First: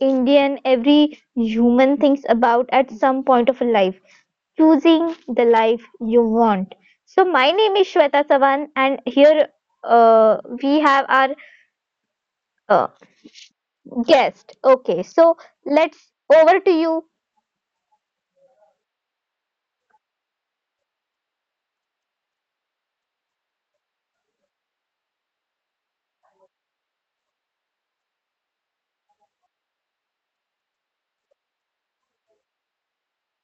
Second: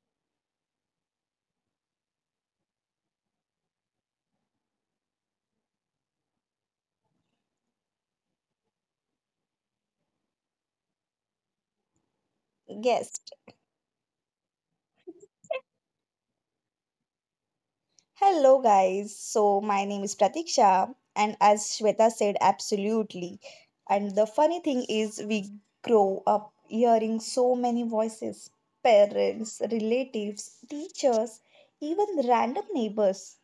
Indian every human thinks about at some point of life choosing the life you want. So, my name is Shweta Savan, and here we have our uh, Guest. Guest. Okay, so let's over to you. Hello, guys. So, my name is Pratiksha, and as Shweta said, absolutely. And the funny thing is, we grow up hearing so many voices, parents, relatives, teachers, even random neighbors.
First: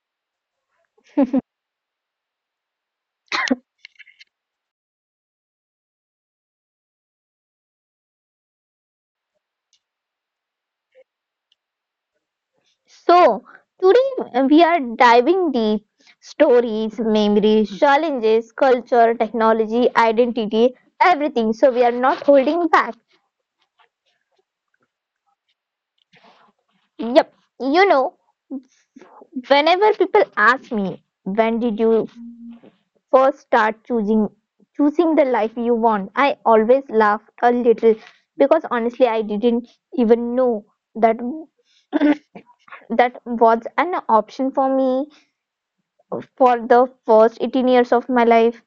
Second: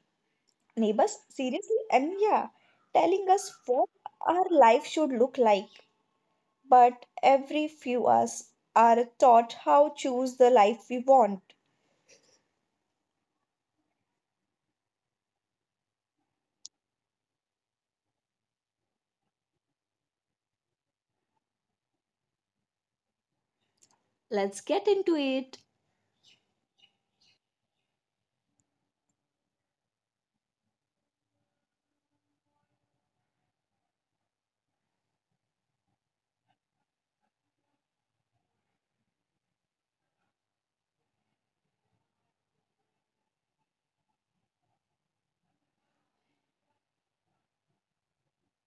Neighbors, seriously? And yeah, telling us what our life should look like. But every few us are taught how choose the life we want. So today we are diving deep stories, memories, challenges, culture, technology, identity, everything. So we are not holding back. Let's get into it. Yep. You know, whenever people ask me, when did you first start choosing the life you want? I always laugh a little because honestly, I didn't even know that that was an option for me for the first 18 years of my life.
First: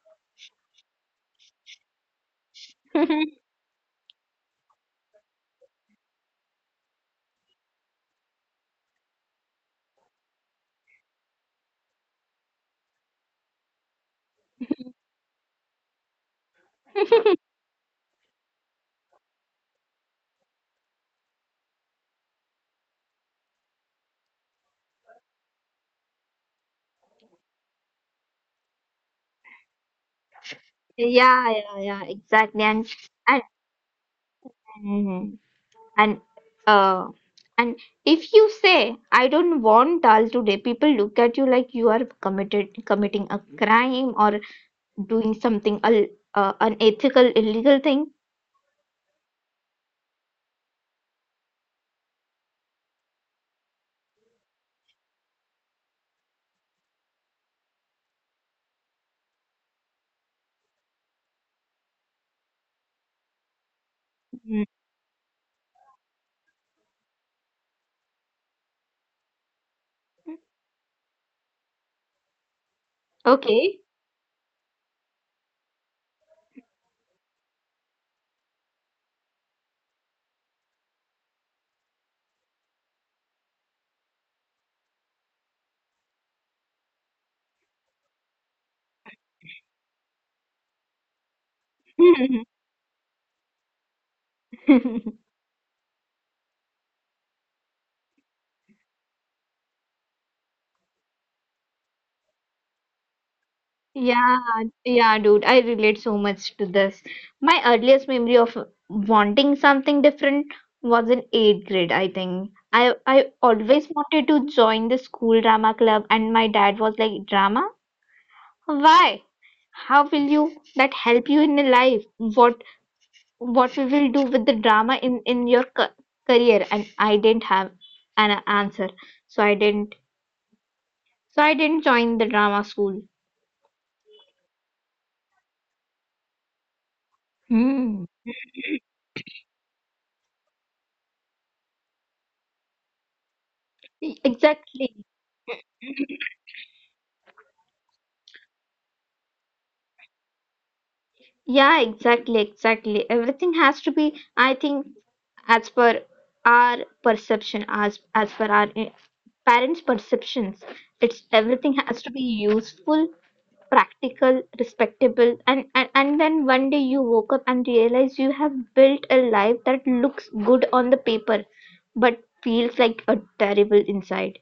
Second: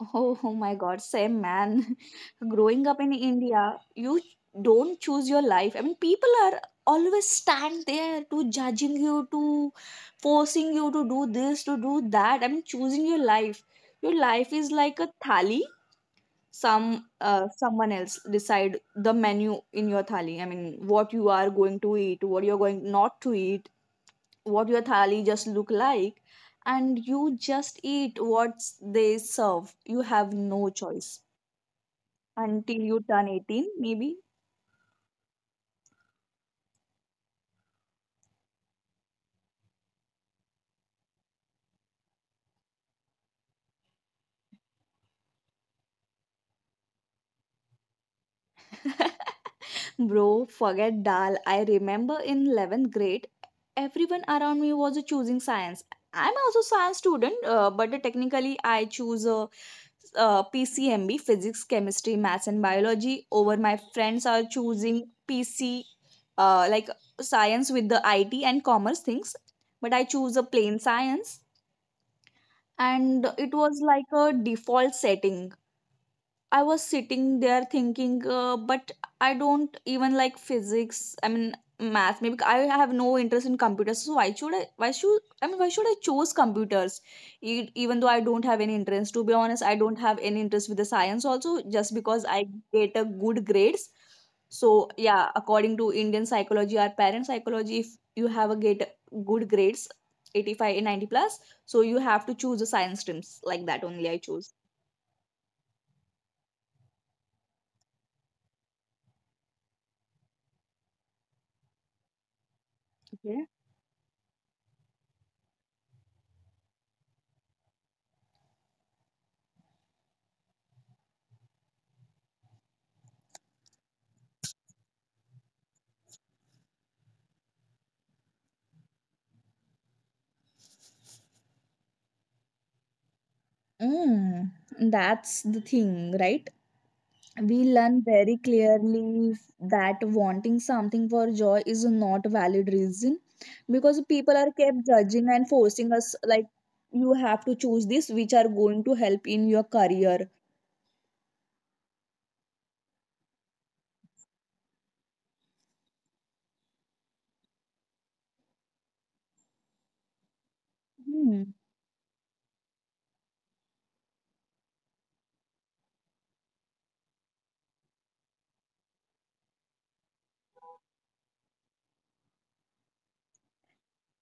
Oh, oh my God, same man. Growing up in India, you don't choose your life. I mean, people are always stand there to judging you, to forcing you to do this, to do that. I mean, choosing your life. Your life is like a thali. Someone else decide the menu in your thali. I mean, what you are going to eat, what you are going not to eat, what your thali just look like, and you just eat what they serve, you have no choice Yeah, yeah, yeah, exactly. until you turn 18 maybe. and and and, uh, and if you say I don't want dal today, people look at you like you are committed committing a crime or doing something unethical, illegal thing. Bro, forget dal. I remember in 11th grade, everyone around me was choosing science. I'm also science student, but technically I choose PCMB, physics, chemistry, maths, and biology. Over my friends are Mm. choosing PC, like science with the IT and commerce things, but I choose a plain science, and it Okay. was like a default setting. I was sitting there thinking, but I don't even like physics. I mean, math. Maybe I have no interest in computers. So why should I? Why should I mean? Why should I choose computers? Even though I don't have any interest. To be honest, I don't have any interest with the science. Also, just because I get a good grades. So yeah, according to Indian psychology, our parent psychology, if you have a get good grades, 85 and 90 plus, so you have to choose the science streams like that only. I Yeah, choose. yeah, dude, I relate so much to this. My earliest memory of wanting something different was in eighth grade, I think. I Okay. always wanted to join the school drama club, and my dad was like, "Drama? Why? How will you that help you in your life? What we will do with the drama in your ca career?" And I didn't have an answer, so I didn't join the drama school. Mm, that's the thing, right? We Hmm. learn very clearly that wanting something for joy is not a valid reason because people are Exactly. kept judging and forcing us, like, you have to choose this, which are going to help in your career. Yeah, exactly, exactly. Everything has to be, I think, as per our perception, as per our parents' perceptions. It's Hmm. everything has to be useful, practical, respectable, and, and then one day you woke up and realize you have built a life that looks good on the paper, but feels like a terrible inside.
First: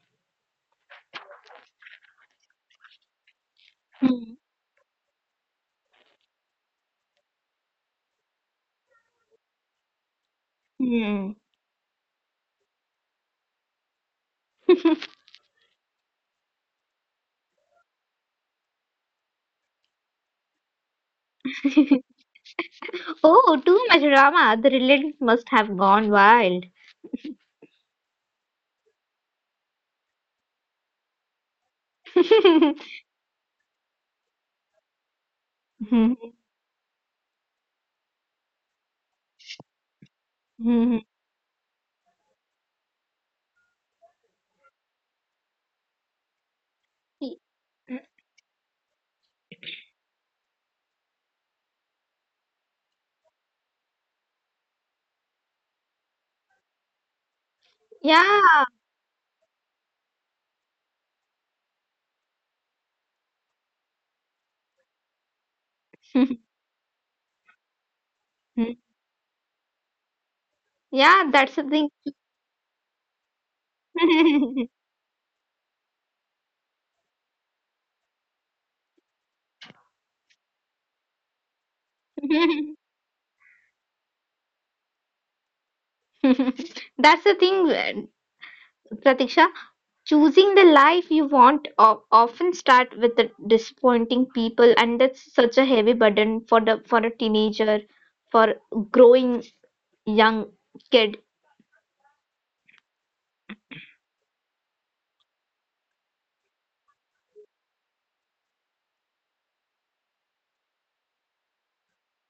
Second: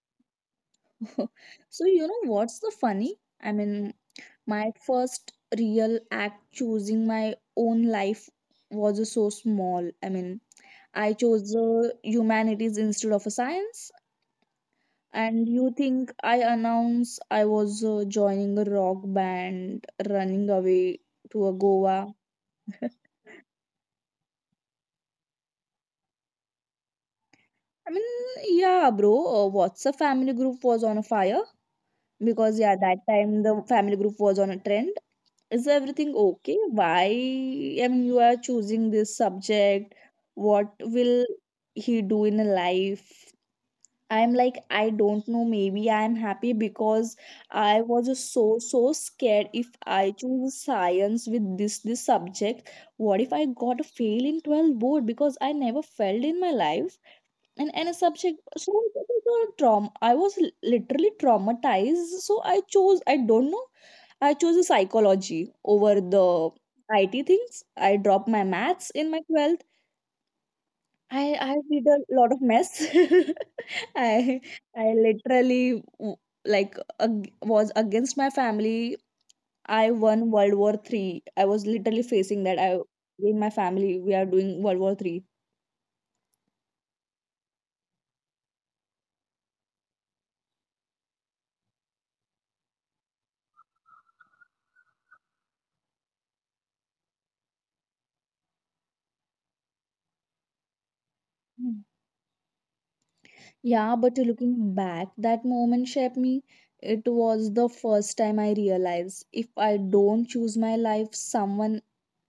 So, you know what's the funny? I mean, Hmm. my first real act choosing my own life was so small. I mean, I Hmm. chose humanities instead of a science. And you think I announce I was joining a rock band, running away to a Goa? I Oh, too much drama. The relatives must have gone wild. mean, yeah, bro. What's a family group was on a fire because yeah, that time the family group was on a trend. Is everything okay? Why? I mean, you are choosing this subject. What Mhm. will he do in life? I'm like, I don't know, maybe I'm happy because Y- I was just so, so scared if I choose science with this subject. What if I got a fail in 12 board because I never failed in my life? And a subject, Yeah. so it was a traum I was literally traumatized. So I chose, I don't know, I chose a psychology over the IT things. I dropped my maths in my 12th. Yeah, I, that's I the thing. did a lot of mess. I I literally like was against my family. I won World War III. I was literally facing that. I In my family we are doing World War III. That's the thing, Pratiksha. Choosing the life you want o- often start with the disappointing people, and that's such a heavy burden for the for a teenager, for growing young kid. Mm. Yeah, but looking back, that moment shaped me. It was the first time I realized if I don't choose my life, someone,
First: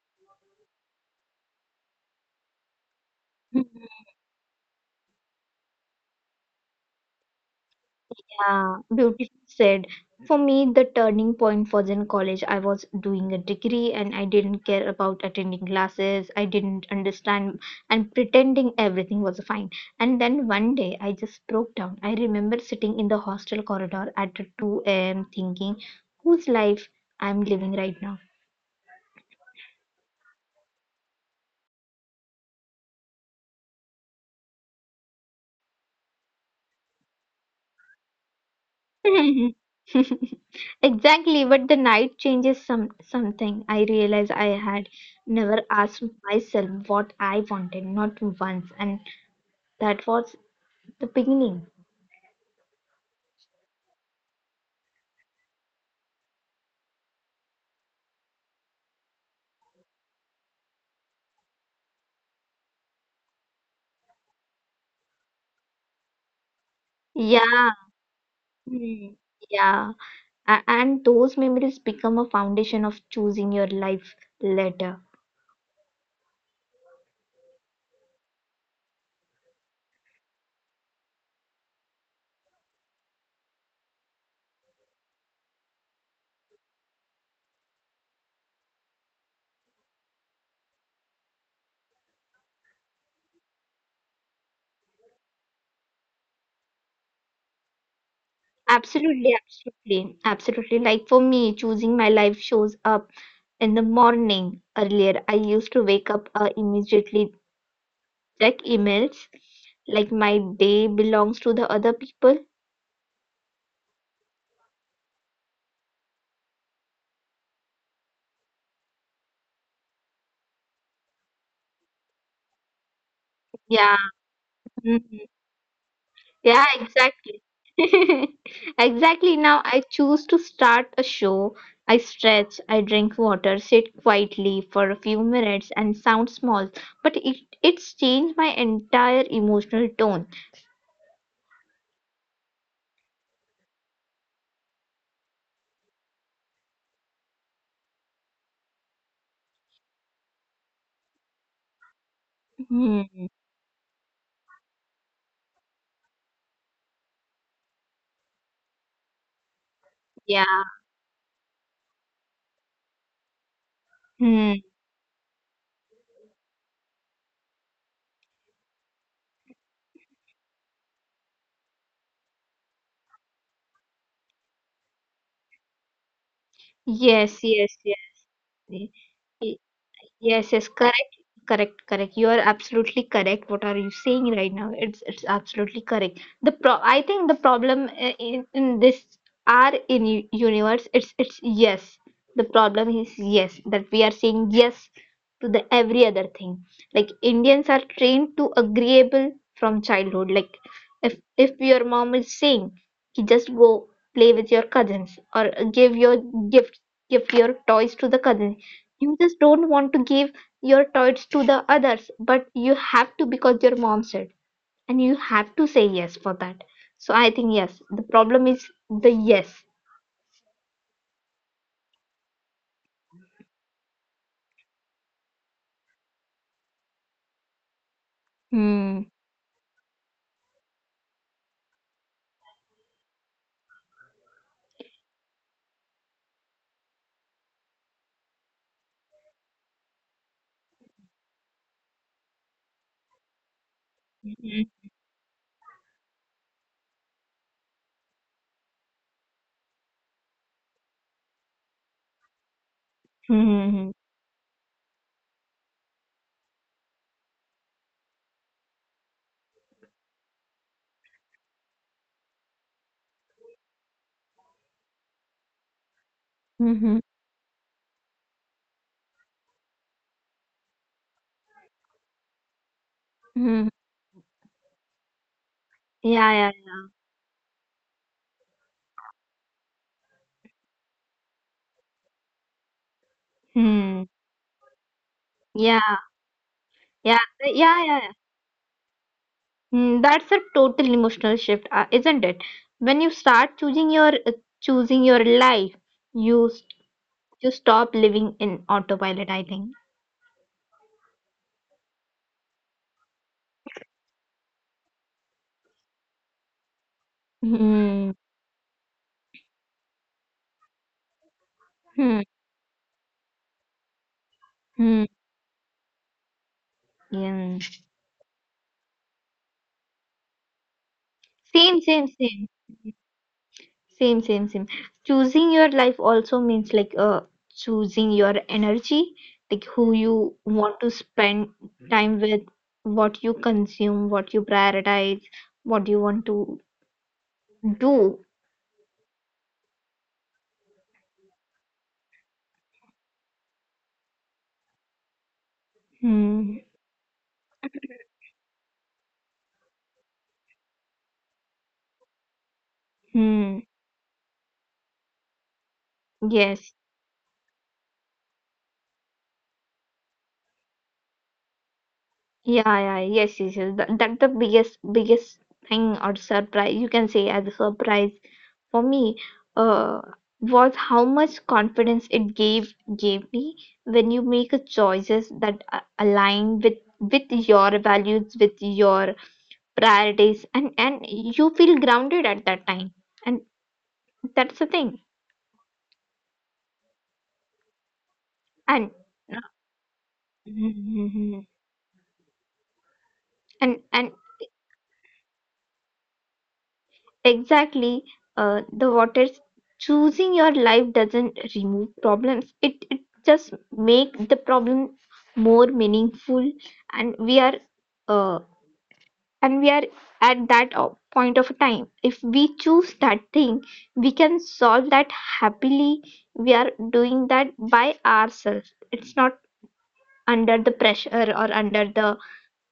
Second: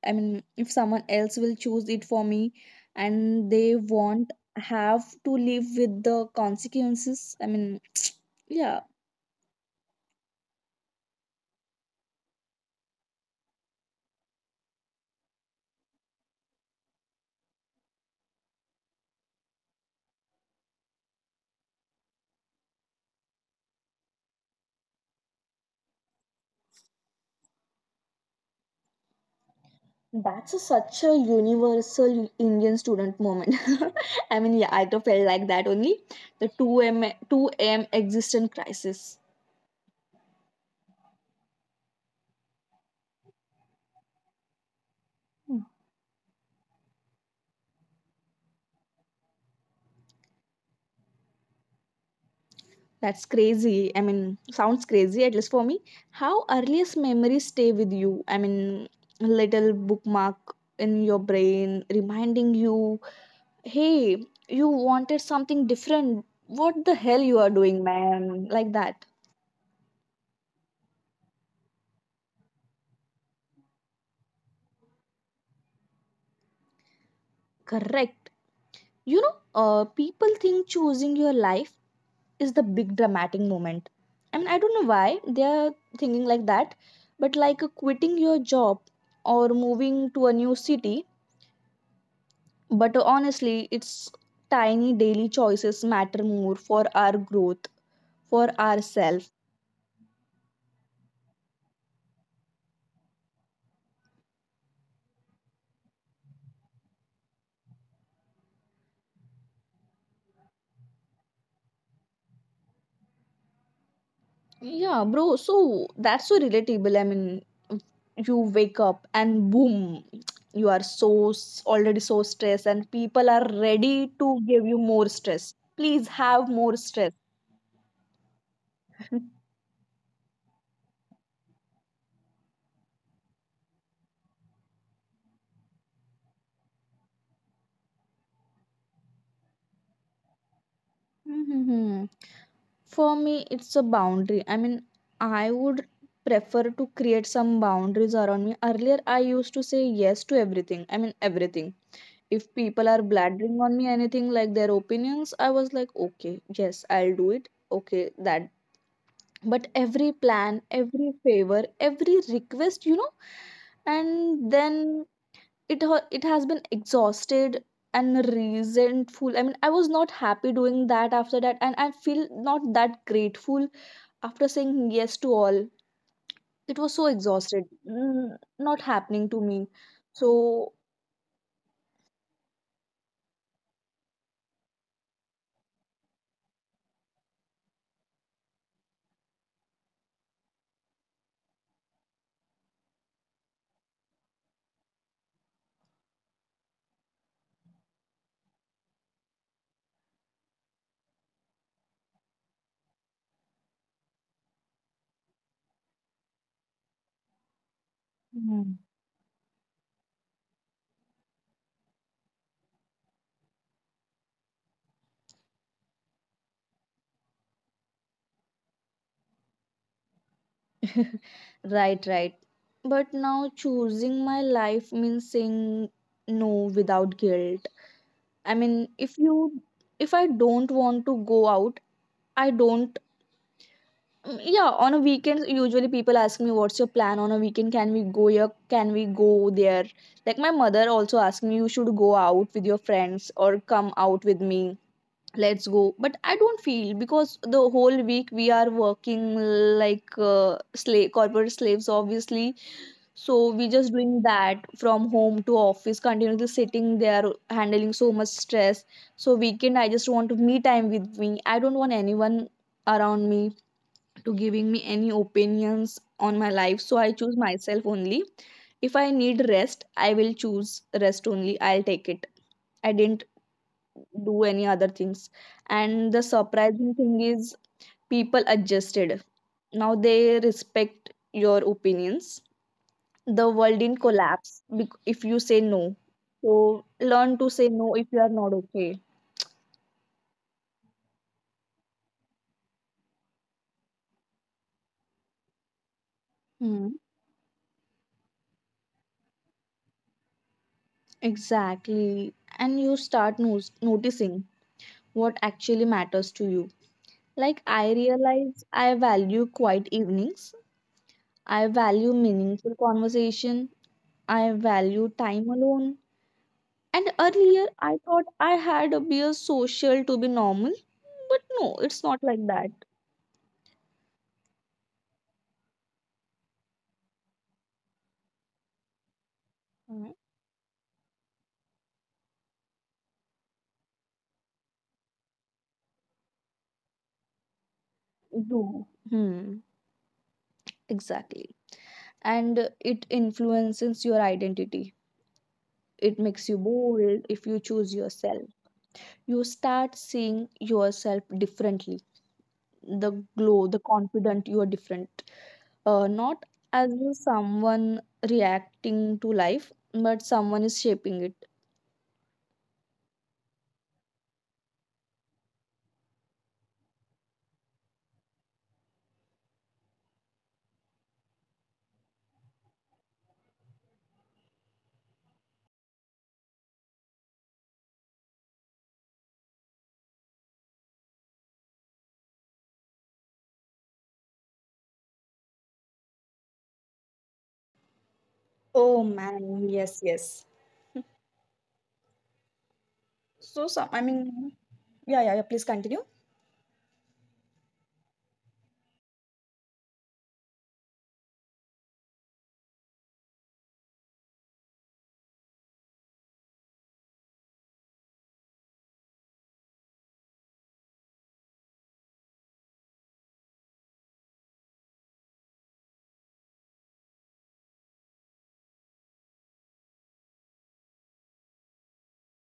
I mean, if someone else will choose it for me, and they won't have to live with the consequences. I mean, Yeah, yeah. beautifully said. For me, the turning point was in college. I was doing a degree and I didn't care about attending classes. I didn't understand and pretending everything was fine. And then one day I just broke down. I remember sitting in the hostel corridor at 2 a.m. thinking, whose life I'm living right now? That's such a universal Indian student moment. I mean, yeah, I too felt like that only. The 2M existent crisis. Exactly, but the night changes something. I realized I had Hmm. never asked myself what I wanted, not once, and that was the beginning. That's crazy. I mean, sounds crazy, at least for me. How earliest memories stay with you? I mean, a little bookmark in your brain reminding you, hey, you wanted something different. What the hell you are Yeah, doing, man? Like that. mm, yeah, A- and those memories become a foundation of choosing your life later. Correct. You know, people think choosing your life is the big dramatic moment. I mean, I don't know why they are thinking like that, but like quitting your job or moving to a new city. But honestly, it's tiny daily choices matter more for our growth, for ourselves. Absolutely, absolutely, absolutely. Like for me, choosing my life shows up in the morning. Earlier, I used to wake up immediately check emails like my day belongs to the other people. Yeah, bro. So that's so relatable. I mean, you wake up and boom, you are so already so stressed, and people are Yeah. ready to give you more Mhm. stress. Please have Yeah, more stress. exactly. Exactly. Now I choose to start a show. I stretch, I drink water, sit quietly for a few minutes and sound small, but it's changed my entire emotional tone. Mm-hmm. For me, it's a boundary. I mean, I would prefer to create some boundaries around me. Earlier, I used to say yes to everything. I mean, everything. If people are Hmm. blathering on me anything like their opinions, I was like, okay, yes, I'll do it. Okay, that. But every Yeah. plan, every favor, every request, and Hmm. then it has been exhausted and resentful. I mean, I was not happy doing that after that, and I feel not that grateful after saying yes to all. It was so Yes, exhausted, yes, yes. Not Y- happening to me. Yes, yes, So. correct. Correct, correct. You are absolutely correct. What are you saying right now? It's absolutely correct. The pro I think the problem in this are in u- universe it's yes. The problem is yes that we are saying yes to the every other thing. Like Indians are trained to agreeable from childhood. Like if if your mom is saying "Ki just go play with your cousins or give your gift give your toys to the cousins Hmm. you just don't want to give your toys to the others but you have to because your mom said and you have to say yes for that so I think yes the problem is the yes." Right, right, but now choosing my life means saying no without guilt. I mean, Hmm. if I don't want to go out, I don't. Yeah, on a weekend usually people ask me, what's your plan on a weekend, can we go here, can we go there, like my mother also asked me, you should go out with your friends or come out with Hmm. me, let's go, but I don't feel because the whole week we are working like slave corporate slaves, obviously. So we just doing that from home to office continuously sitting there handling so much stress. So weekend I just want to me time with me, I don't want anyone around me to giving me any opinions on my life, Mm-hmm. so I choose myself only. If I need rest, I will choose rest only, I'll take it. I didn't Hmm. do any other things. And Yeah. the Yeah. surprising thing is people adjusted. Now they respect your opinions, the world Hmm. didn't collapse if you say Yeah, no. So yeah, learn to say yeah. Yeah, no yeah. if you are not okay. Hmm, that's a total emotional shift isn't it when you start choosing your life you s- Hmm, you stop living in autopilot I think. exactly. And you start noticing what actually matters to you. Like, I Mm-hmm. realize I value quiet evenings, I Hmm. value meaningful conversation, I Hmm. Hmm. value time alone. And Yeah. earlier, I thought I had to be a social to be normal, but Same, no, same, it's not same. like that. Same, same, same. Choosing your life also means like choosing your energy, like who Mm, you want to spend time with, what you consume, what you prioritize, what you want to do. no. Hmm. Exactly. And it influences your identity. It makes Hmm. you bold if you choose yourself. You start seeing yourself differently. The Hmm. glow, the confident, you are different, not Yes. as someone reacting to life, but someone is shaping it. Yeah, yeah. Yes, yes, yes. That, that the biggest thing or surprise you can say as a surprise for me uh, was how much confidence it gave me when you make a choices that a- align with your values with your priorities and you feel grounded at that time and that's the thing and Oh man, yes, yes. Mhm. So and some I and mean, yeah, yeah, yeah, please continue. exactly the waters choosing your life doesn't remove problems it just make the problem more meaningful and we are uh, and we are at that o- point of time if we choose that thing we can solve that happily we are doing that by ourselves it's not under the pressure or under the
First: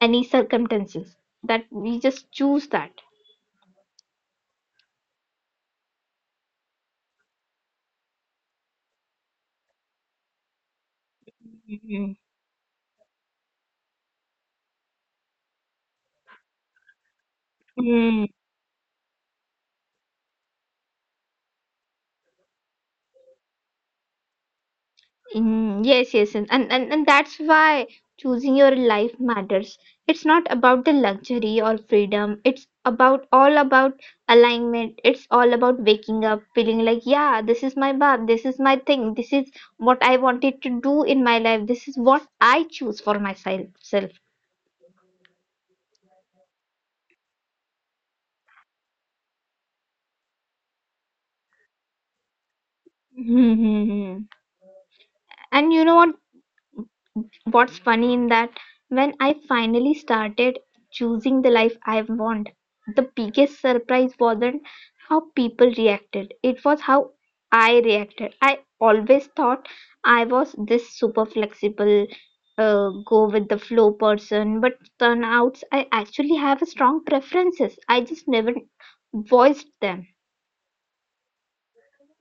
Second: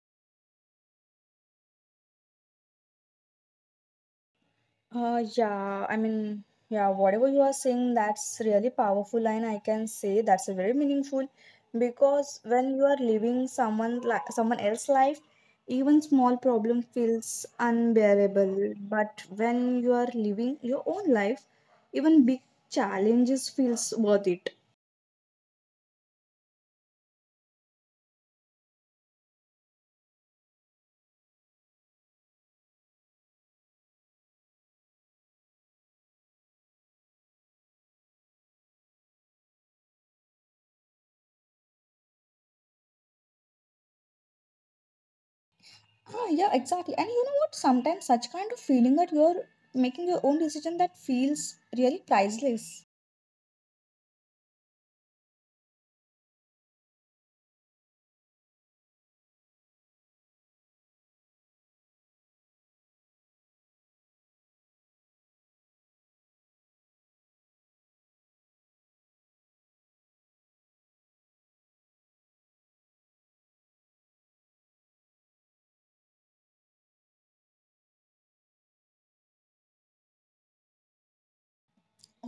any circumstances that we just choose that. Yeah, I mean, yeah, whatever you are saying, that's really powerful, and I can say that's very meaningful because when you are living someone else's life, even small problem feels Mhm. unbearable. But when you are living your own life, even big challenges feels worth it. Mm, yes, yes, and, and that's why choosing your life matters. It's not about the luxury or freedom. It's about all about alignment. It's all about waking up feeling like, yeah, this is my path. This is my thing. This is what I wanted to do in my life. This is what I choose for myself. Self. Ah, yeah, exactly. And you know what? Sometimes such kind of feeling that you're making your own decision that feels really priceless. Hmm, hmm, hmm. And you know what? What's funny in that, when I finally started choosing the life I want, the biggest surprise wasn't how people reacted, it was how I reacted. I always thought I was this super flexible, go with the flow person, but turn out I actually have a strong preferences. I just never voiced them.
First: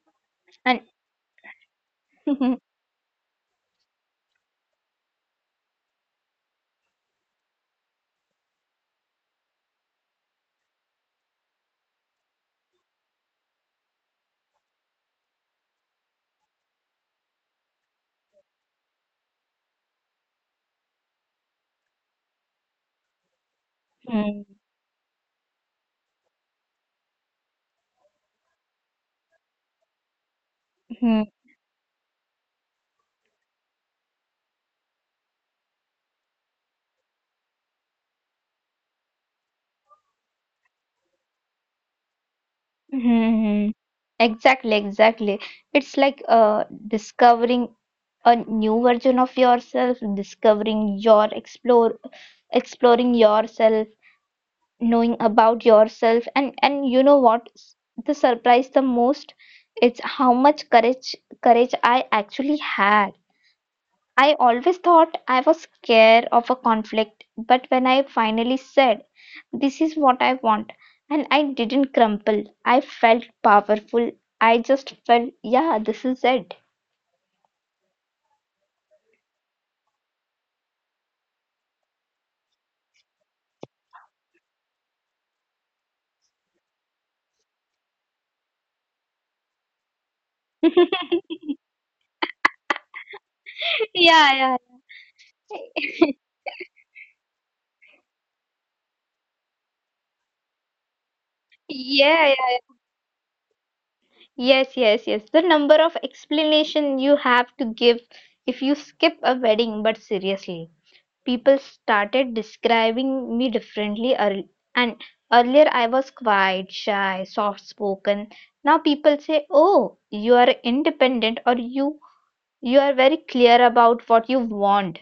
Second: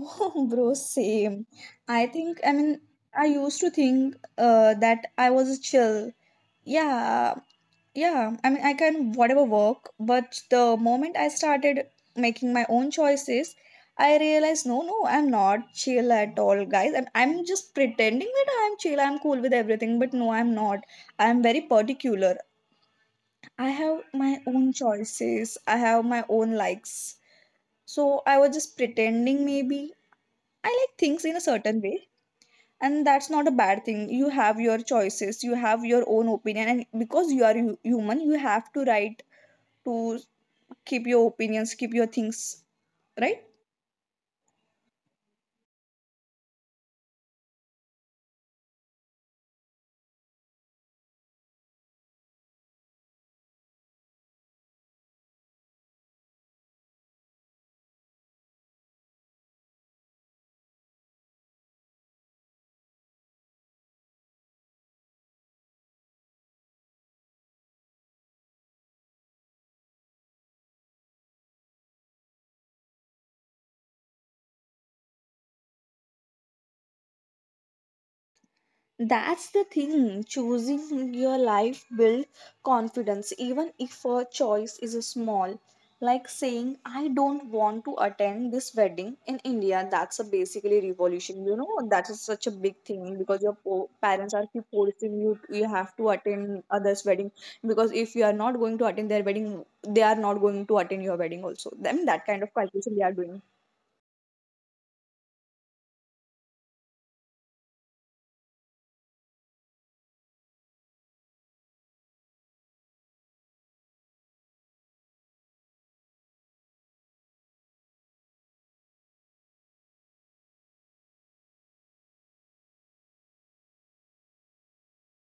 Oh, bro, And same. I think, I mean, I used to think that I was chill. Yeah, yeah. I mean, I can whatever work, but the moment I started making my own choices, I realized no, no, I'm not chill at all, guys. I'm just pretending that I'm chill, I'm cool with everything, but no, I'm not. I'm very particular. I have my Hmm, own choices, I have my own likes. So I was just pretending maybe I like things hmm. in a certain way, and that's not a bad thing. You have your choices, you have your own opinion, and because you are human, you have to right to keep your opinions, keep your things, right. Mm-hmm. Exactly, exactly. It's like discovering a new version of yourself, discovering your explore, exploring yourself, knowing about yourself, and you know what? S- The surprise the most, it's how much courage I actually had. I always thought I was scared of a conflict, but when I finally said this is what I want. And I didn't crumple. I felt powerful. I just felt, yeah, this is it. That's the thing. Choosing your life build confidence, even if a choice is small. Like saying, I don't want to attend this wedding in India. That's a basically revolution. You Yeah, know, that is such a big thing because your parents are keep yeah. forcing you. You have to attend others' wedding because if you are not going to attend their wedding, they are not going to attend your wedding also. Then that kind Yeah, of yeah, calculation yeah. they are doing. Yes, yes, yes. The number of explanation you have to give if you skip a wedding, but seriously, people started describing me differently early, and earlier I was quiet, shy, soft spoken. Now people say, "Oh, you are independent," or You are very clear about what you want."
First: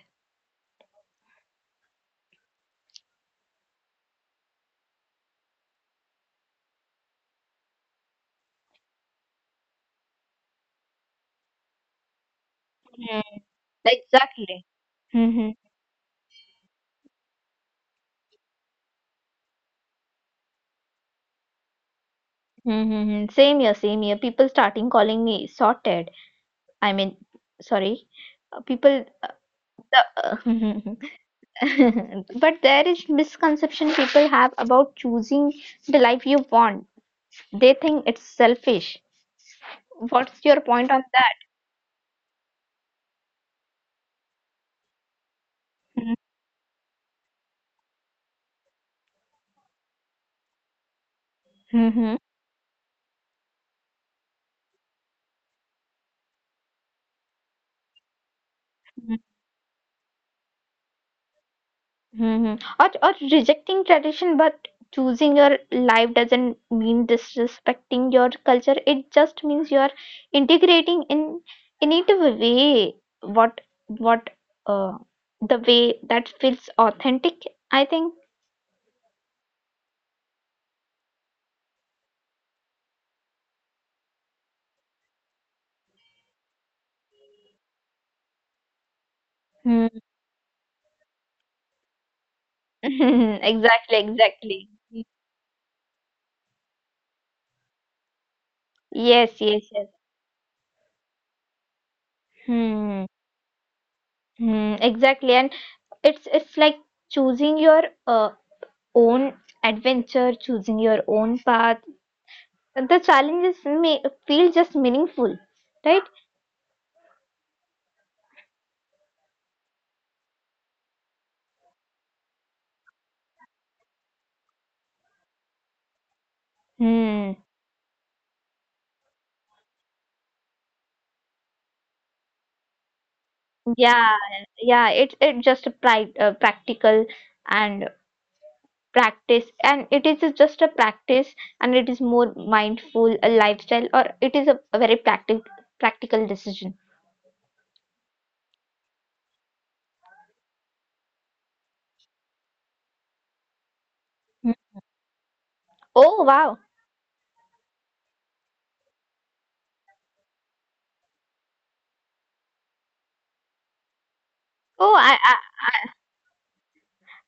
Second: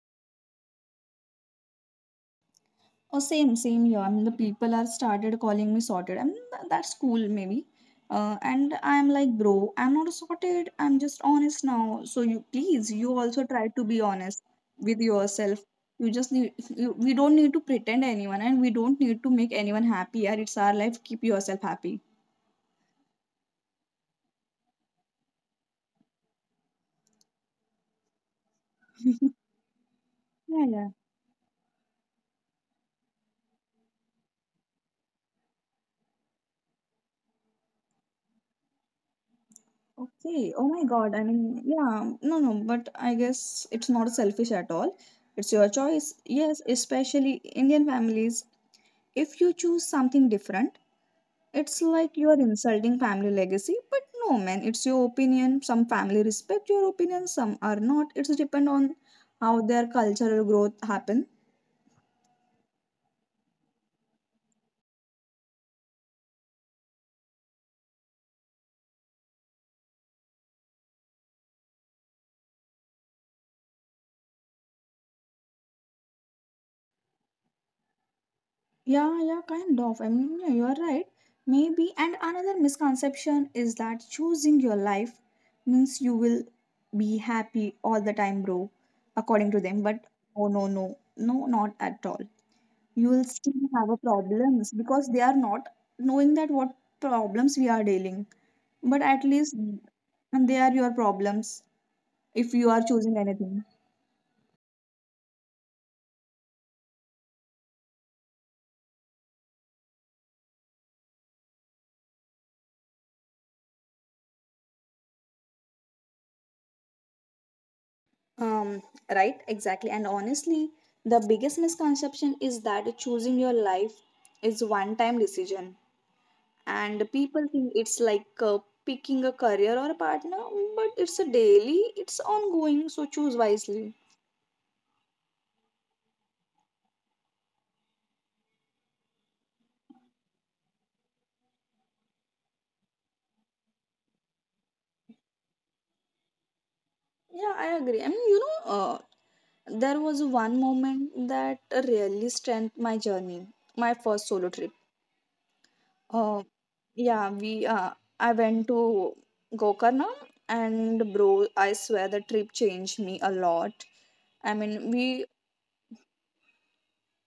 Oh, same, same here. I mean, the people are started calling me sorted. I mean, that's cool, maybe. And I'm like, bro, I'm not sorted. I'm just honest now. So you please, you Mm. also try to be honest Exactly. with Mm-hmm. yourself. You just need, we don't need to pretend anyone, and we don't need to make anyone happy. Yeah, it's our life. Keep yourself happy. Mm-hmm. Same here, same here. People starting calling me sorted. I mean, sorry. People, the, Yeah, yeah. But there is misconception people have about choosing the life you want. They think it's selfish. What's Okay. Oh your my point on God. I that? mean, yeah. No, no. But I guess it's not selfish at all. It's your choice. Yes, especially Indian families. If you choose something different, it's like Mm-hmm. you are insulting family legacy. But no, man, it's your opinion. Some family respect your opinion, some are not. It's depend on how their cultural growth happen. Hmm. Or rejecting tradition but choosing your life doesn't mean disrespecting your culture. It just means you are integrating in it a way what what uh the way that feels authentic, I think. Yeah, yeah, kind of. I mean, yeah, you are right. Maybe. And another misconception is that choosing your life means you will be happy all the time, bro, according to them. Hmm. But oh no, no, no, not at all. You will still have a Exactly, exactly. problems because they are not knowing that what problems we are dealing, but at Yes, least yes, yes. they are your problems if you are Hmm. choosing anything. Hmm. Exactly. And it's like choosing your own adventure, choosing your own path the challenges may feel just meaningful, right? Um, right, exactly. And honestly, the biggest misconception is that choosing your life is one time decision. And Hmm. people think it's like picking a career or a partner, but it's a daily, it's ongoing, so choose wisely. Yeah, yeah, it just a pri practical and practice, and it is just a practice, and it is more mindful a lifestyle, or it is a very practical decision. Yeah, I agree. I mean, there was one moment that really strengthened my journey, my first solo Hmm. trip. Oh Uh, wow! yeah, we I went to Gokarna, and bro, I swear the trip changed me a lot. I mean, Oh, I we I,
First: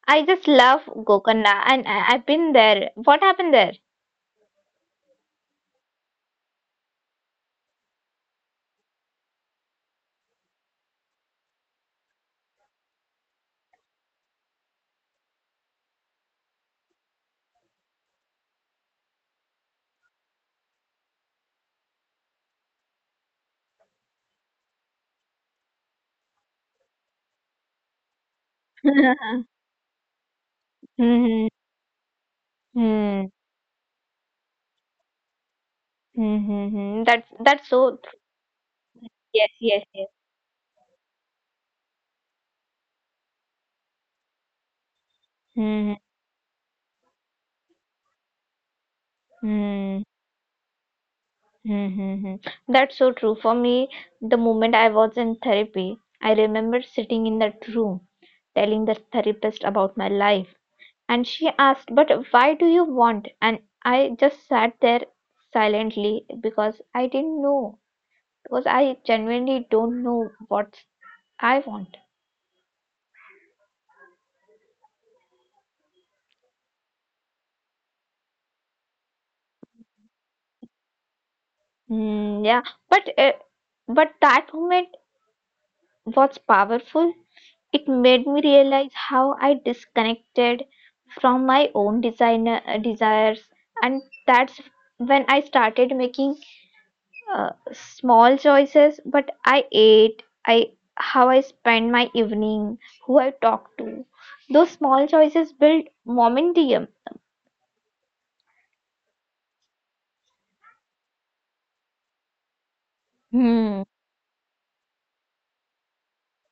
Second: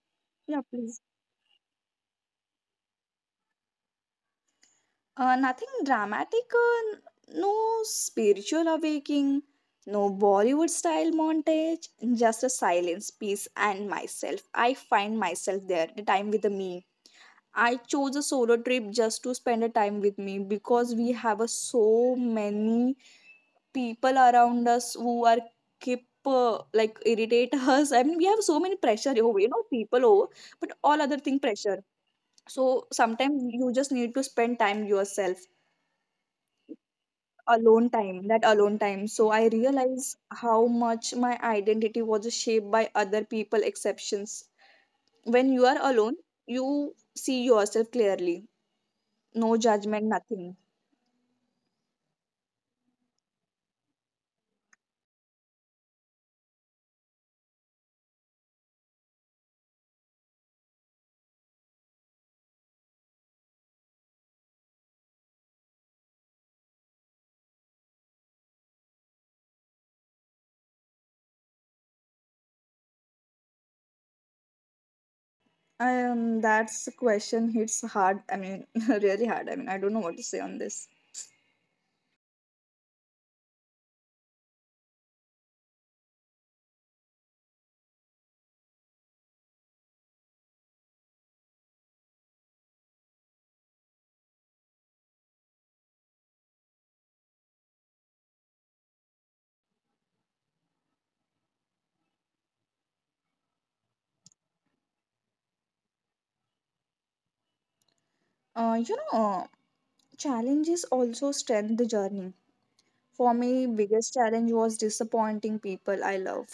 I just yeah, love please. Gokarna, and I've been there. What happened there? Nothing dramatic, no spiritual awakening, no Bollywood style montage, just a silence, peace, and myself. I find myself there, the time with me. I chose a solo trip just to spend a time with me because we have a so many people around us who are keep like irritate us. I mean, we have so many pressure, over people over, but all other thing Hmm. pressure. So Hmm. sometimes you just need to spend time yourself, Hmm. Hmm. Hmm. That's alone so time, that alone time. So I yes, yes, yes. realize how much my identity was shaped by other people exceptions. When you are Hmm. alone, you see yourself clearly, no judgment, Hmm. nothing. Mm-hmm. That's so true. For me, the moment I was in therapy, I remember sitting in that room telling the therapist about my life. And she asked, But why do you want? And I just sat there silently because I didn't know. Because I genuinely don't know what I want. That's a question hits hard. I mean, really hard. I mean, I don't know what to say on this. Mm, yeah, but uh, but that moment was powerful. It made me realize how I disconnected from my own designer desires, and that's when I started making small choices. But I ate, I how I spend my evening, who I talk to. Those small choices build momentum. You know, challenges also strengthen the journey. For me, Hmm. biggest challenge was disappointing people I love.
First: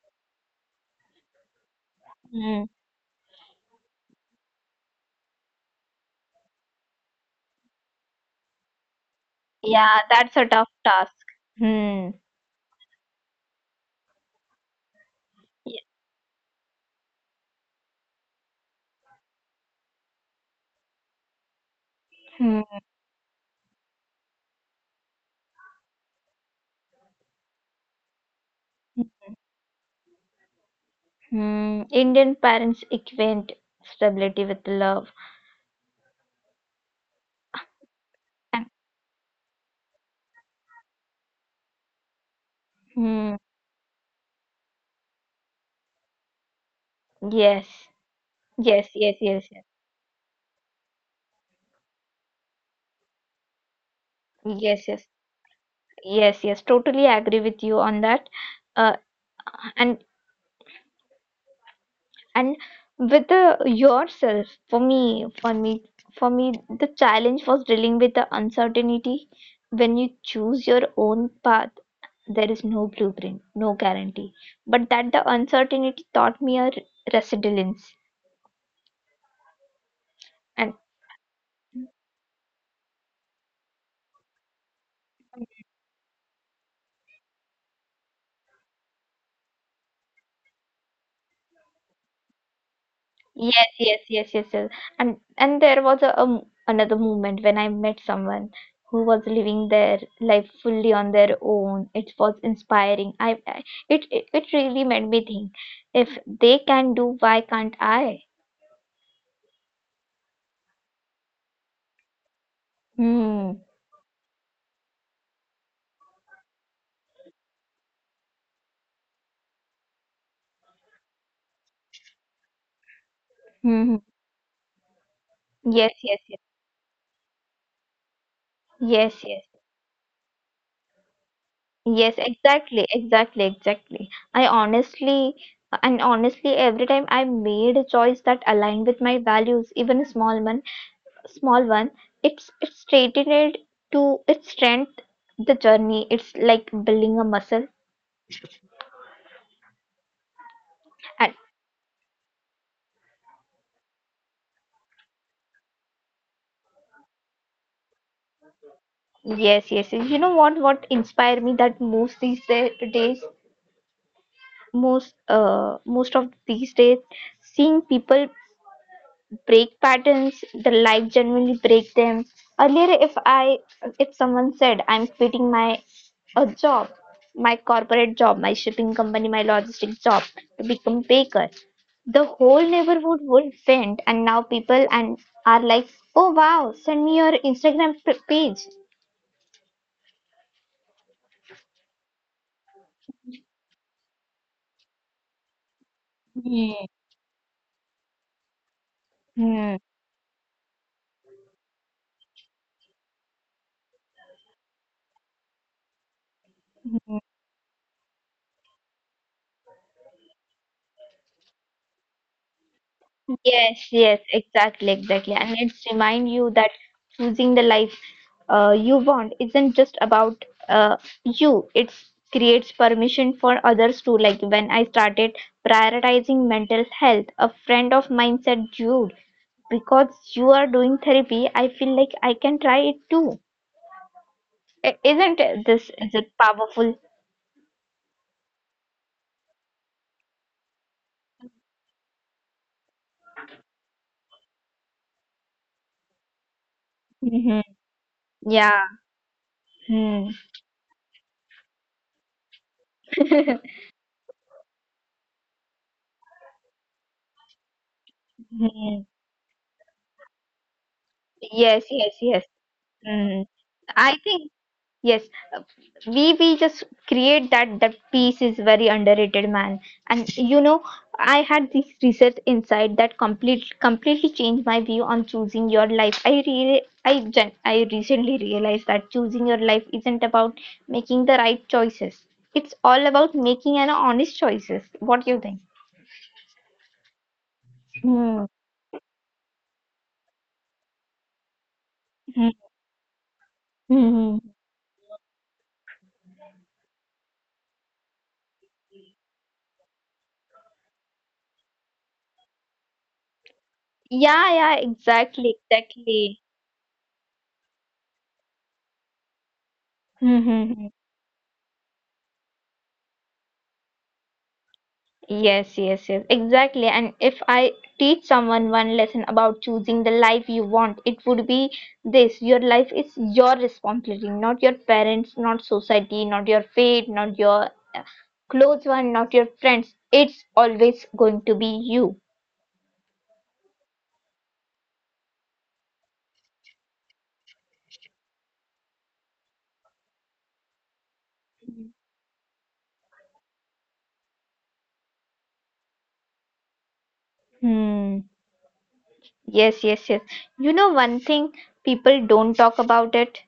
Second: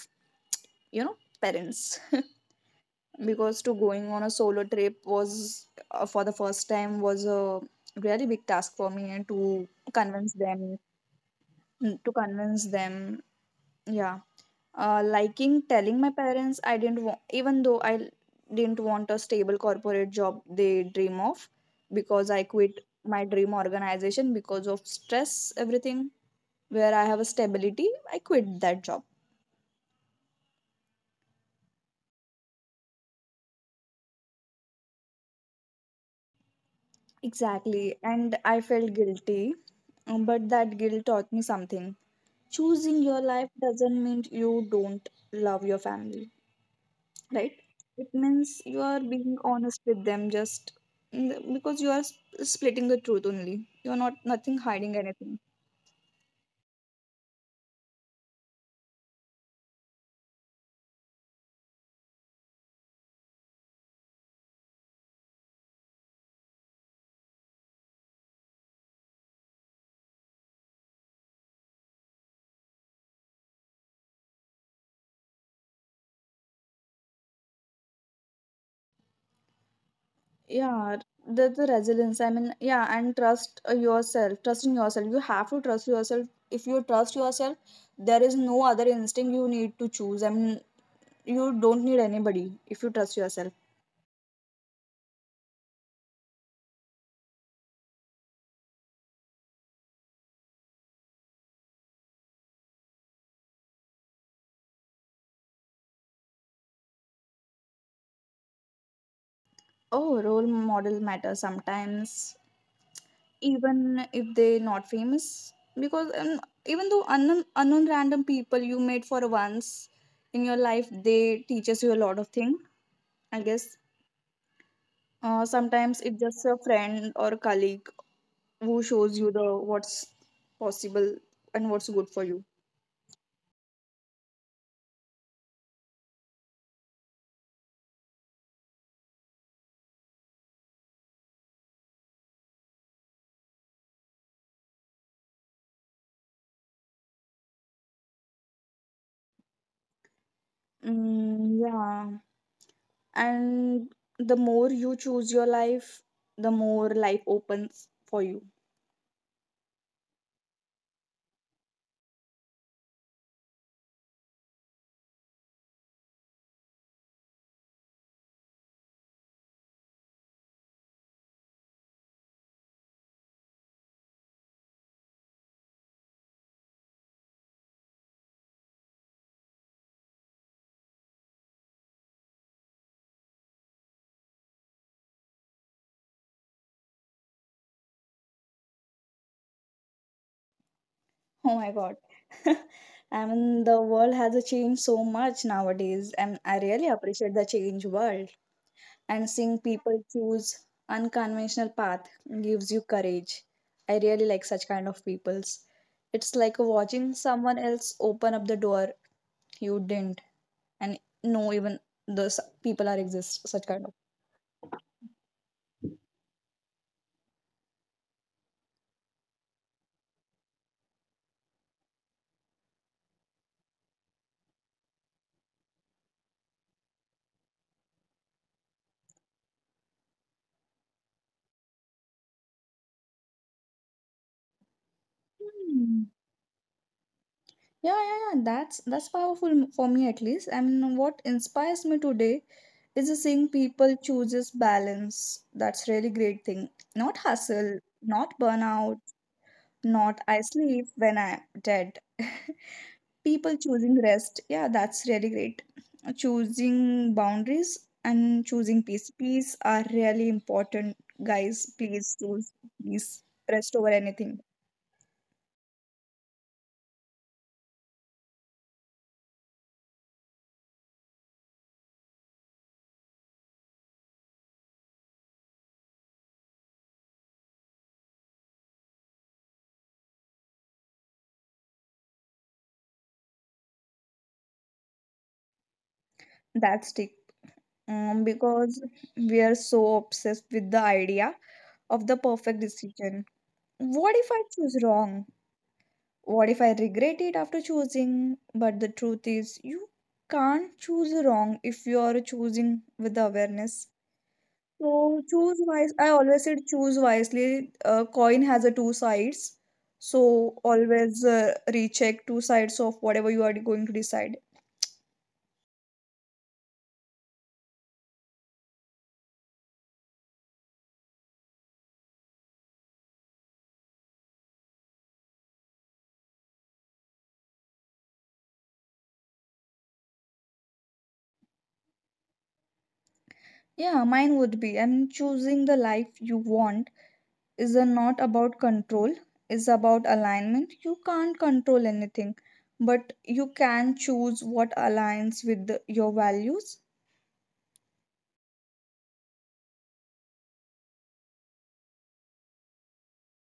You know, parents, Hmm. because to going on a solo trip was for the first time was a really big task for me, and Yeah, convince that's a tough them, task. Hmm. to convince them, Yeah, liking Yeah. telling my parents I didn't want, even though didn't want a stable corporate job they dream of, because I Hmm. quit my dream organization because of stress, everything where I have a stability, I quit that job. Hmm. Indian parents equate stability with love. Exactly. And I And- felt guilty, but that guilt taught me something. Choosing your Hmm. life doesn't mean you don't love your family. Right, Yes. it means you Yes, are yes, being yes, yes, honest with them. Just, mm, because you are splitting the truth only, you're not nothing yes, hiding yes, anything. yes, yes. Totally agree with you on that. Uh, and and with the yourself, for me, the challenge was dealing with the uncertainty. When you choose your own path, there is no blueprint, no guarantee. But that the uncertainty taught me a resilience. And Yeah, the resilience, I mean, yeah, and trust yourself, trust in yourself, you have to trust yourself. If you trust yourself, there is no other instinct you need to choose. I mean, you don't need anybody if you trust yourself. Yes, yes, yes, yes, yes. And there was a m- another moment when I met someone who was living their life fully on their own. It was inspiring. I it really made me think. If they can do, why can't I? Oh, role model matters sometimes, Hmm. even if they not famous, because even though unknown, unknown random people you met for once in your life, they teaches you a lot of thing, I guess. Hmm. Hmm. Yes, Sometimes it's yes, yes, just a friend or colleague who shows yes, you the yes, what's possible and what's good yes. for you. Exactly, exactly, exactly. I honestly. And honestly, every time I made a choice that aligned with my values, even small one, small one. It's straightened to its strength, the journey. It's like building a muscle. And Mm, yeah, and the more you choose your life, the more life opens for you. yes, yes, yes. You know what? What inspired me that most these days, most most of these days, seeing people break patterns, the life generally break them. Earlier, if I if someone said I'm quitting my a job, my corporate job, my shipping company, my logistic job to become baker, the whole neighborhood would faint. And now people and are like, oh wow, send me your Instagram page. Oh my God. I mean, the world has changed so much nowadays, and I Yeah. really appreciate the change world. And seeing Hmm. people choose unconventional path gives you courage. I really like such kind of peoples. It's like watching someone else open up the door you didn't, and know even those people are exist such kind Yes, yes, exactly, exactly. And it's remind you that choosing the life you want isn't just about you it creates permission for others too, like when I started prioritizing mental health, a friend of mine said, Jude, because you are doing therapy, I feel like I can try it too. I- isn't it- This of. is it powerful. Yeah, yeah, yeah. That's powerful for me at least. I mean, what inspires me today is seeing people chooses balance. That's really great thing. Not Hmm. hustle, not Yeah. burnout, not Hmm. I sleep when I'm dead. People choosing rest. Yeah, that's really great. Choosing boundaries and choosing Hmm. peace. Peace are really important, guys. Yes, Please yes, yes. choose peace. Hmm. Rest over I anything. think yes, we just create that piece is very underrated, man. And you know, I had this research insight that completely changed my view on choosing your life. I really, I recently realized that choosing your life isn't about making the right choices, it's all about making an honest choices. What do you think? That's it. Hmm. Because we are so obsessed with the idea of the perfect Hmm. decision. What if I Hmm. choose wrong? What if I regret it after choosing? But the truth is, you can't choose wrong if you are choosing with awareness. Yeah, yeah, So choose exactly, wise. I always said choose wisely. A coin has a two sides, so exactly. always recheck two sides of whatever you are going to decide. Yes, yes, yes, exactly. And if I teach someone one lesson about choosing the life you want, it would be this: your life is your responsibility, not your parents, not society, not your fate, not your uh, close one, not your friends. It's always going to be you. Yeah, mine would be I'm choosing the life you want is a not about control, is about alignment. You can't control anything, but you can choose what aligns with your values. Hmm. Yes, yes, yes. You know, one thing people don't talk about it,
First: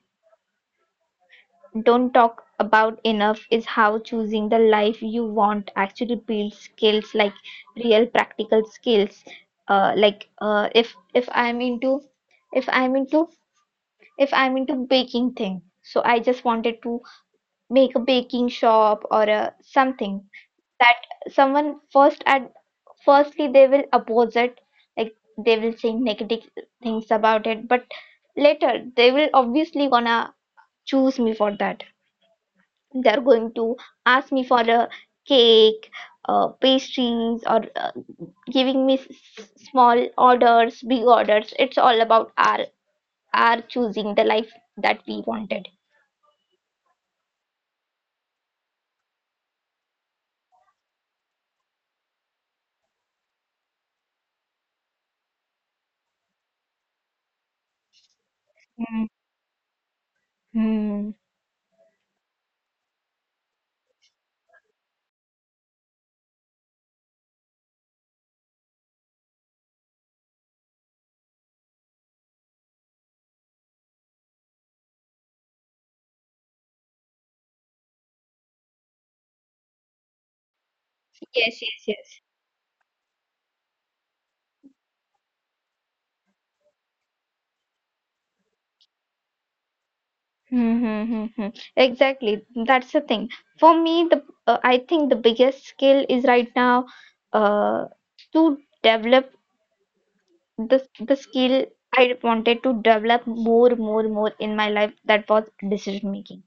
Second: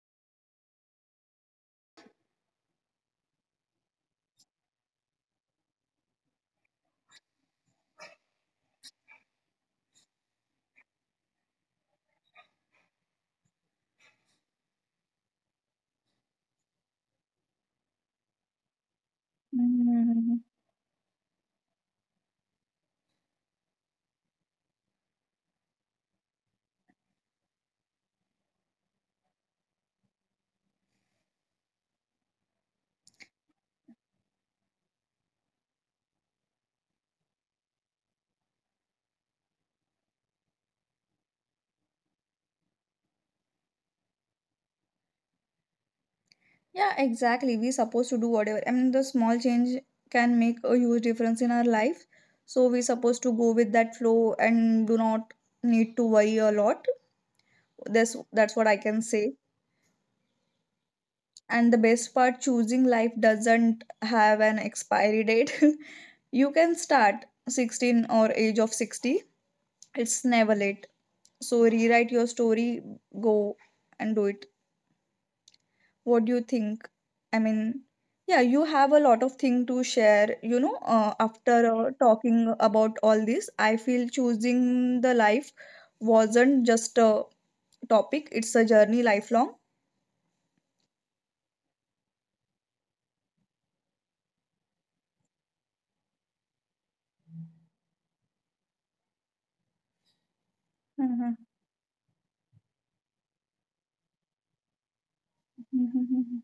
don't talk about enough is how choosing the life you want actually builds skills, like real practical skills. Like if i'm into if I'm into baking thing, so I just wanted to make a baking shop or a something, Mhm. that someone first at firstly they will oppose it, like they will say negative things about it, but later they will obviously gonna choose me for that. They're going to ask me for a cake, pastries, or giving me small orders, big orders. It's all about our choosing the life that we wanted. Yeah, exactly, we supposed to do whatever. I mean, the small change can make a huge difference in our life, so we supposed to go with that flow and do not need to worry a lot. That's what I can say. Mm-hmm. And the best part, choosing life doesn't have an expiry date. You can start 16 or age of 60. It's never late. So rewrite your story, go and do it. What do you think? I mean, yeah, you have a lot of thing to share, Yes, after yes, yes. talking about all this, I feel choosing the life wasn't just a topic, it's a journey lifelong. Mm-hmm. Exactly. That's the thing. For me, the I think the biggest skill is right now uh, to develop the Mhm. skill I wanted to develop more, more, more in my life. That was decision making. Mhm.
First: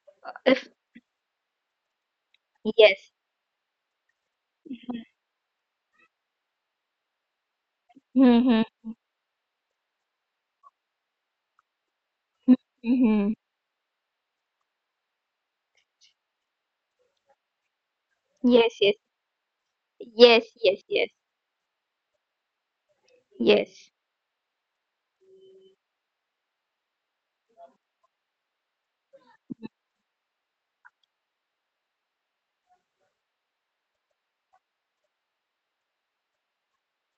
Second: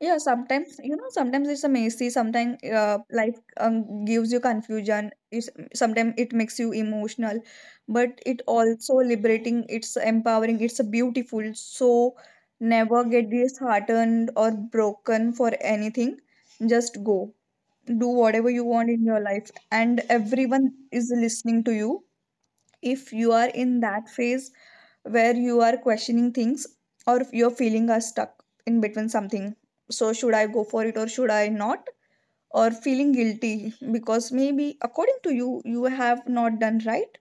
Yeah, If sometimes you know, sometimes it's a messy. Sometimes yes. life gives you confusion. It's, sometimes it makes you emotional, but it Mm-hmm. also liberating. It's empowering. It's a beautiful. So never get Mm-hmm. disheartened or broken for anything. Just go. Do whatever you Yes, want yes. in your life, and Yes, everyone yes, is yes. listening to you if you are in Yes. that phase where you are questioning things, or if you're feeling are stuck in between something. So should I go for it or should I not? Or feeling guilty because maybe according to you you have not done right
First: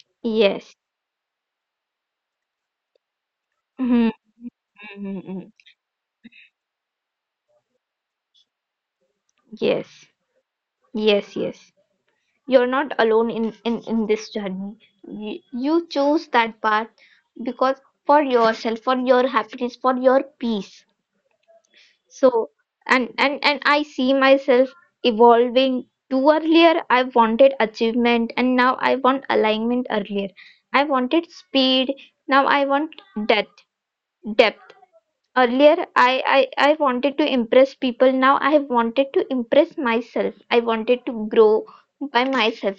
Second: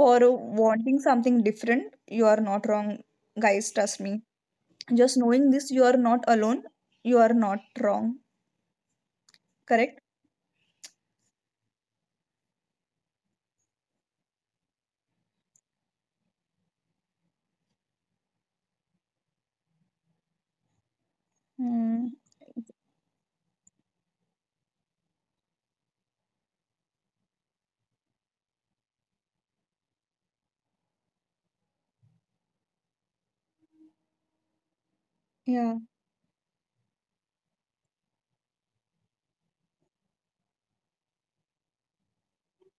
for Yes. wanting something different, you are not wrong, guys, trust Hmm. me. Just knowing Hmm. this, you are not alone, you are not wrong, correct. Yes. Yes, yes. You're not alone in this journey. You choose that path because for yourself, for your happiness, for your peace. Hmm, So and I see myself evolving too. Earlier I wanted achievement and now I want alignment. Earlier I wanted speed, now I want depth, depth. yeah. Earlier I wanted to impress people, now I wanted to impress myself. I wanted to grow by myself.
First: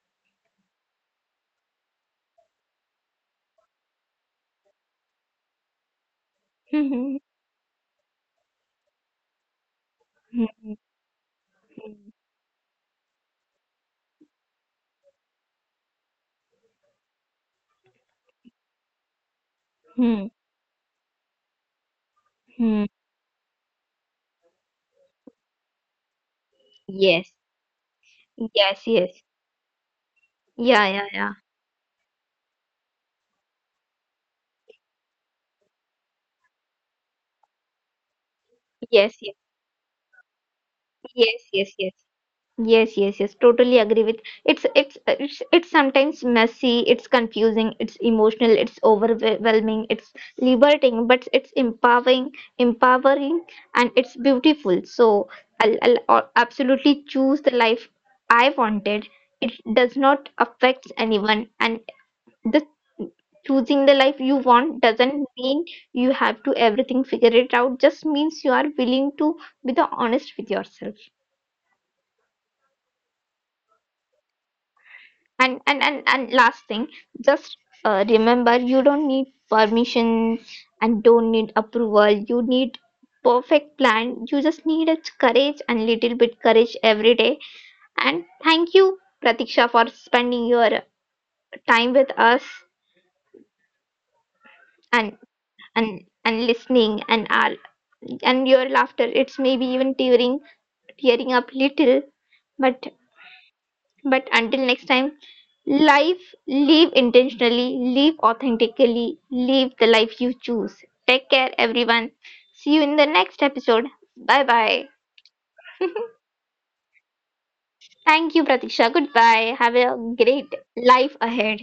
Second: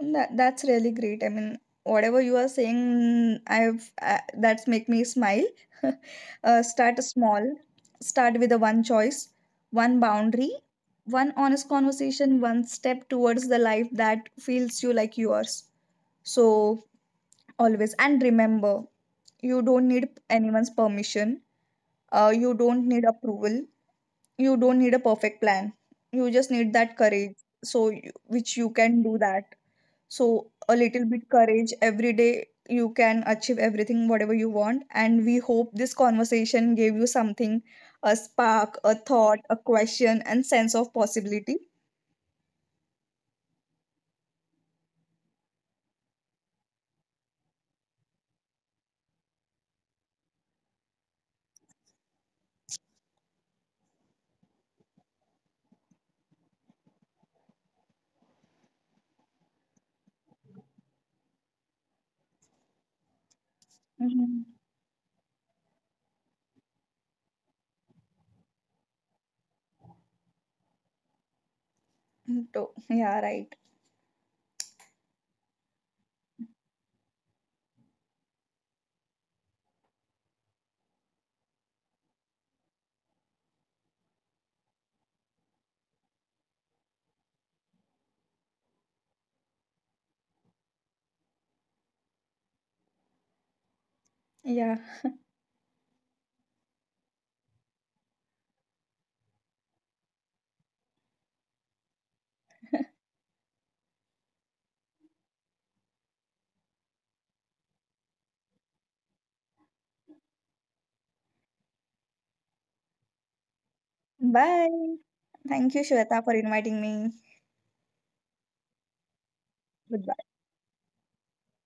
That that's really great. I mean, whatever you are saying, I've that's make me smile. Start Hmm, small. Start with a one choice, one boundary, hmm, one honest hmm, conversation, one step towards the life that feels you like yours. So always and remember, you don't hmm, need hmm, anyone's permission. You hmm. don't need approval. You don't need a perfect plan. You just need that Yes, courage. So you, which you yes, can do yes. that, so a Yeah, little yeah, bit yeah. courage every day you can achieve everything whatever you want. And we hope this conversation gave you something, a spark, a Yes, yes, thought, a question, and sense of yes, possibility. yes. Yes, yes, yes. Totally agree with it's it's sometimes messy, it's confusing, it's emotional, it's overwhelming, it's liberating, but it's empowering, empowering, and it's beautiful. So I'll absolutely choose the life I wanted. It does not affect anyone, and the choosing the life you Mhm. want doesn't mean you have to everything figure it out. Just means you are willing to be the honest with yourself. So, yeah, right. And last thing, just remember, you don't need permission and don't need approval. You need perfect plan. You just need a courage and little bit courage every day. And thank you, Pratiksha, for spending your time with us Yeah. and and listening and our and your laughter. It's maybe even tearing tearing up little, but but until next time, Life live intentionally, live authentically, live the life you choose. Take care, everyone. See you in the next episode. Bye bye. Bye. Thank you Shweta for inviting me. Thank you, Pratiksha. Goodbye. Have a Goodbye. great life ahead.